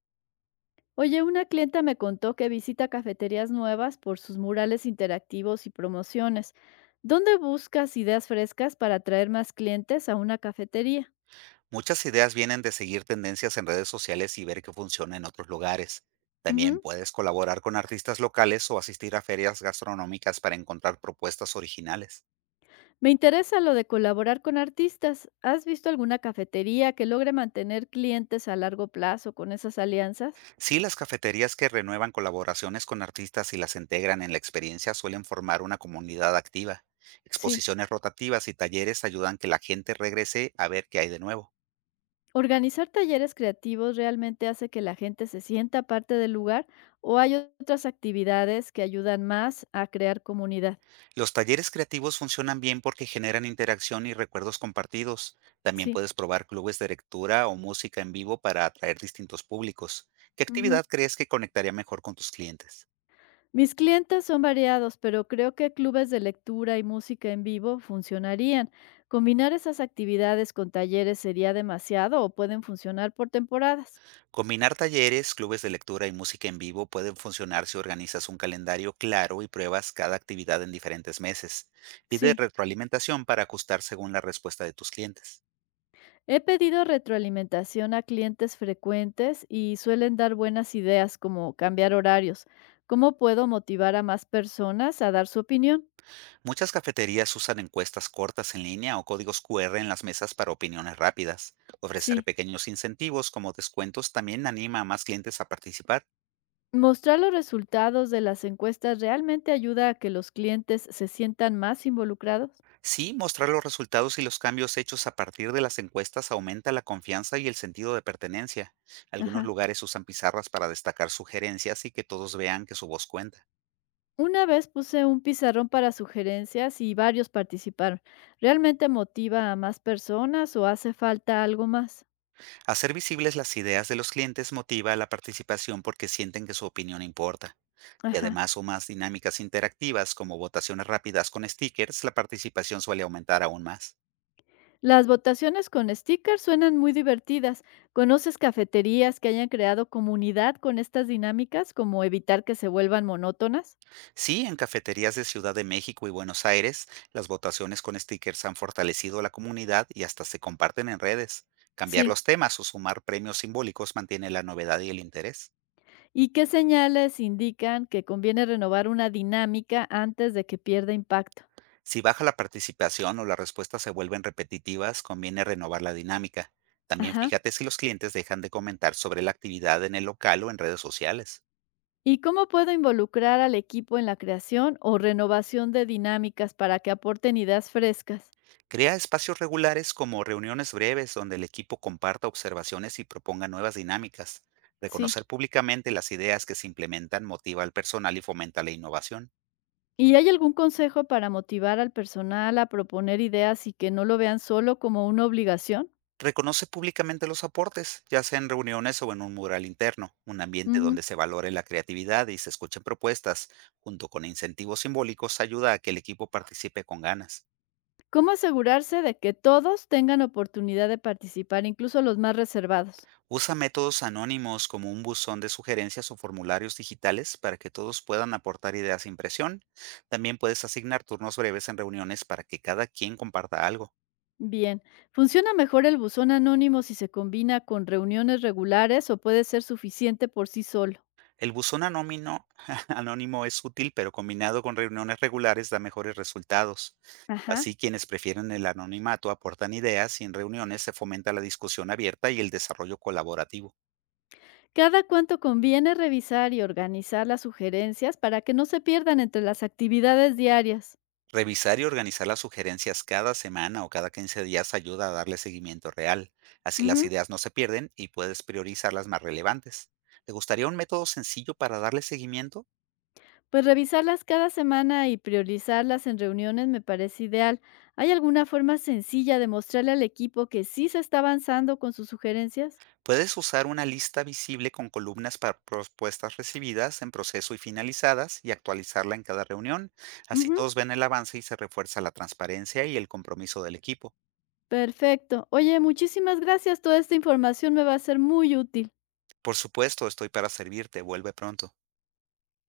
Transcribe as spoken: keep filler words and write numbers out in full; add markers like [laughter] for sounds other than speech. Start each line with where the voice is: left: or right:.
left: Oye, una clienta me contó que visita cafeterías nuevas por sus murales interactivos y promociones. ¿Dónde buscas ideas frescas para atraer más clientes a una cafetería?
right: Muchas ideas vienen de seguir tendencias en redes sociales y ver qué funciona en otros lugares. También
left: Ujú.
right: puedes colaborar con artistas locales o asistir a ferias gastronómicas para encontrar propuestas originales.
left: Me interesa lo de colaborar con artistas. ¿Has visto alguna cafetería que logre mantener clientes a largo plazo con esas alianzas?
right: Sí, las cafeterías que renuevan colaboraciones con artistas y las integran en la experiencia suelen formar una comunidad activa.
left: Sí.
right: Exposiciones rotativas y talleres ayudan que la gente regrese a ver qué hay de nuevo.
left: ¿Organizar talleres creativos realmente hace que la gente se sienta parte del lugar o hay otras actividades que ayudan más a crear comunidad?
right: Los talleres creativos funcionan bien porque generan interacción y recuerdos compartidos. También
left: Sí.
right: puedes probar clubes de lectura o música en vivo para atraer distintos públicos. ¿Qué
left: Ujú.
right: actividad crees que conectaría mejor con tus clientes?
left: Mis clientes son variados, pero creo que clubes de lectura y música en vivo funcionarían. ¿Combinar esas actividades con talleres sería demasiado o pueden funcionar por temporadas?
right: Combinar talleres, clubes de lectura y música en vivo pueden funcionar si organizas un calendario claro y pruebas cada actividad en diferentes meses. Pide
left: Sí.
right: retroalimentación para ajustar según la respuesta de tus clientes.
left: He pedido retroalimentación a clientes frecuentes y suelen dar buenas ideas como cambiar horarios. ¿Cómo puedo motivar a más personas a dar su opinión?
right: Muchas cafeterías usan encuestas cortas en línea o códigos cu erre en las mesas para opiniones rápidas. Ofrecer
left: Sí.
right: pequeños incentivos como descuentos también anima a más clientes a participar.
left: Mostrar los resultados de las encuestas realmente ayuda a que los clientes se sientan más involucrados.
right: Sí, mostrar los resultados y los cambios hechos a partir de las encuestas aumenta la confianza y el sentido de pertenencia. Algunos
left: Ajá.
right: lugares usan pizarras para destacar sugerencias y que todos vean que su voz cuenta.
left: Una vez puse un pizarrón para sugerencias y varios participaron. ¿Realmente motiva a más personas o hace falta algo más?
right: Hacer visibles las ideas de los clientes motiva a la participación porque sienten que su opinión importa. Y
left: Ajá.
right: además sumas dinámicas interactivas como votaciones rápidas con stickers, la participación suele aumentar aún más.
left: Las votaciones con stickers suenan muy divertidas. ¿Conoces cafeterías que hayan creado comunidad con estas dinámicas, como evitar que se vuelvan monótonas?
right: Sí, en cafeterías de Ciudad de México y Buenos Aires, las votaciones con stickers han fortalecido la comunidad y hasta se comparten en redes. Cambiar
left: Sí.
right: los temas o sumar premios simbólicos mantiene la novedad y el interés.
left: ¿Y qué señales indican que conviene renovar una dinámica antes de que pierda impacto?
right: Si baja la participación o las respuestas se vuelven repetitivas, conviene renovar la dinámica. También
left: Ajá.
right: fíjate si los clientes dejan de comentar sobre la actividad en el local o en redes sociales.
left: ¿Y cómo puedo involucrar al equipo en la creación o renovación de dinámicas para que aporten ideas frescas?
right: Crea espacios regulares como reuniones breves donde el equipo comparta observaciones y proponga nuevas dinámicas.
left: Sí.
right: Reconocer públicamente las ideas que se implementan motiva al personal y fomenta la innovación.
left: ¿Y hay algún consejo para motivar al personal a proponer ideas y que no lo vean solo como una obligación?
right: Reconoce públicamente los aportes, ya sea en reuniones o en un mural interno, un ambiente donde
left: Ujú.
right: se valore la creatividad y se escuchen propuestas, junto con incentivos simbólicos, ayuda a que el equipo participe con ganas.
left: ¿Cómo asegurarse de que todos tengan oportunidad de participar, incluso los más reservados?
right: Usa métodos anónimos como un buzón de sugerencias o formularios digitales para que todos puedan aportar ideas sin presión. También puedes asignar turnos breves en reuniones para que cada quien comparta algo.
left: Bien, ¿funciona mejor el buzón anónimo si se combina con reuniones regulares o puede ser suficiente por sí solo?
right: El buzón anónimo, [laughs] anónimo es útil, pero combinado con reuniones regulares da mejores resultados.
left: Ajá.
right: Así quienes prefieren el anonimato aportan ideas y en reuniones se fomenta la discusión abierta y el desarrollo colaborativo.
left: ¿Cada cuánto conviene revisar y organizar las sugerencias para que no se pierdan entre las actividades diarias?
right: Revisar y organizar las sugerencias cada semana o cada quince días ayuda a darle seguimiento real. Así las
left: Ujú.
right: ideas no se pierden y puedes priorizar las más relevantes. ¿Te gustaría un método sencillo para darle seguimiento?
left: Pues revisarlas cada semana y priorizarlas en reuniones me parece ideal. ¿Hay alguna forma sencilla de mostrarle al equipo que sí se está avanzando con sus sugerencias?
right: Puedes usar una lista visible con columnas para propuestas recibidas, en proceso y finalizadas, y actualizarla en cada reunión. Así
left: Ujú.
right: todos ven el avance y se refuerza la transparencia y el compromiso del equipo.
left: Perfecto. Oye, muchísimas gracias. Toda esta información me va a ser muy útil.
right: Por supuesto, estoy para servirte. Vuelve pronto.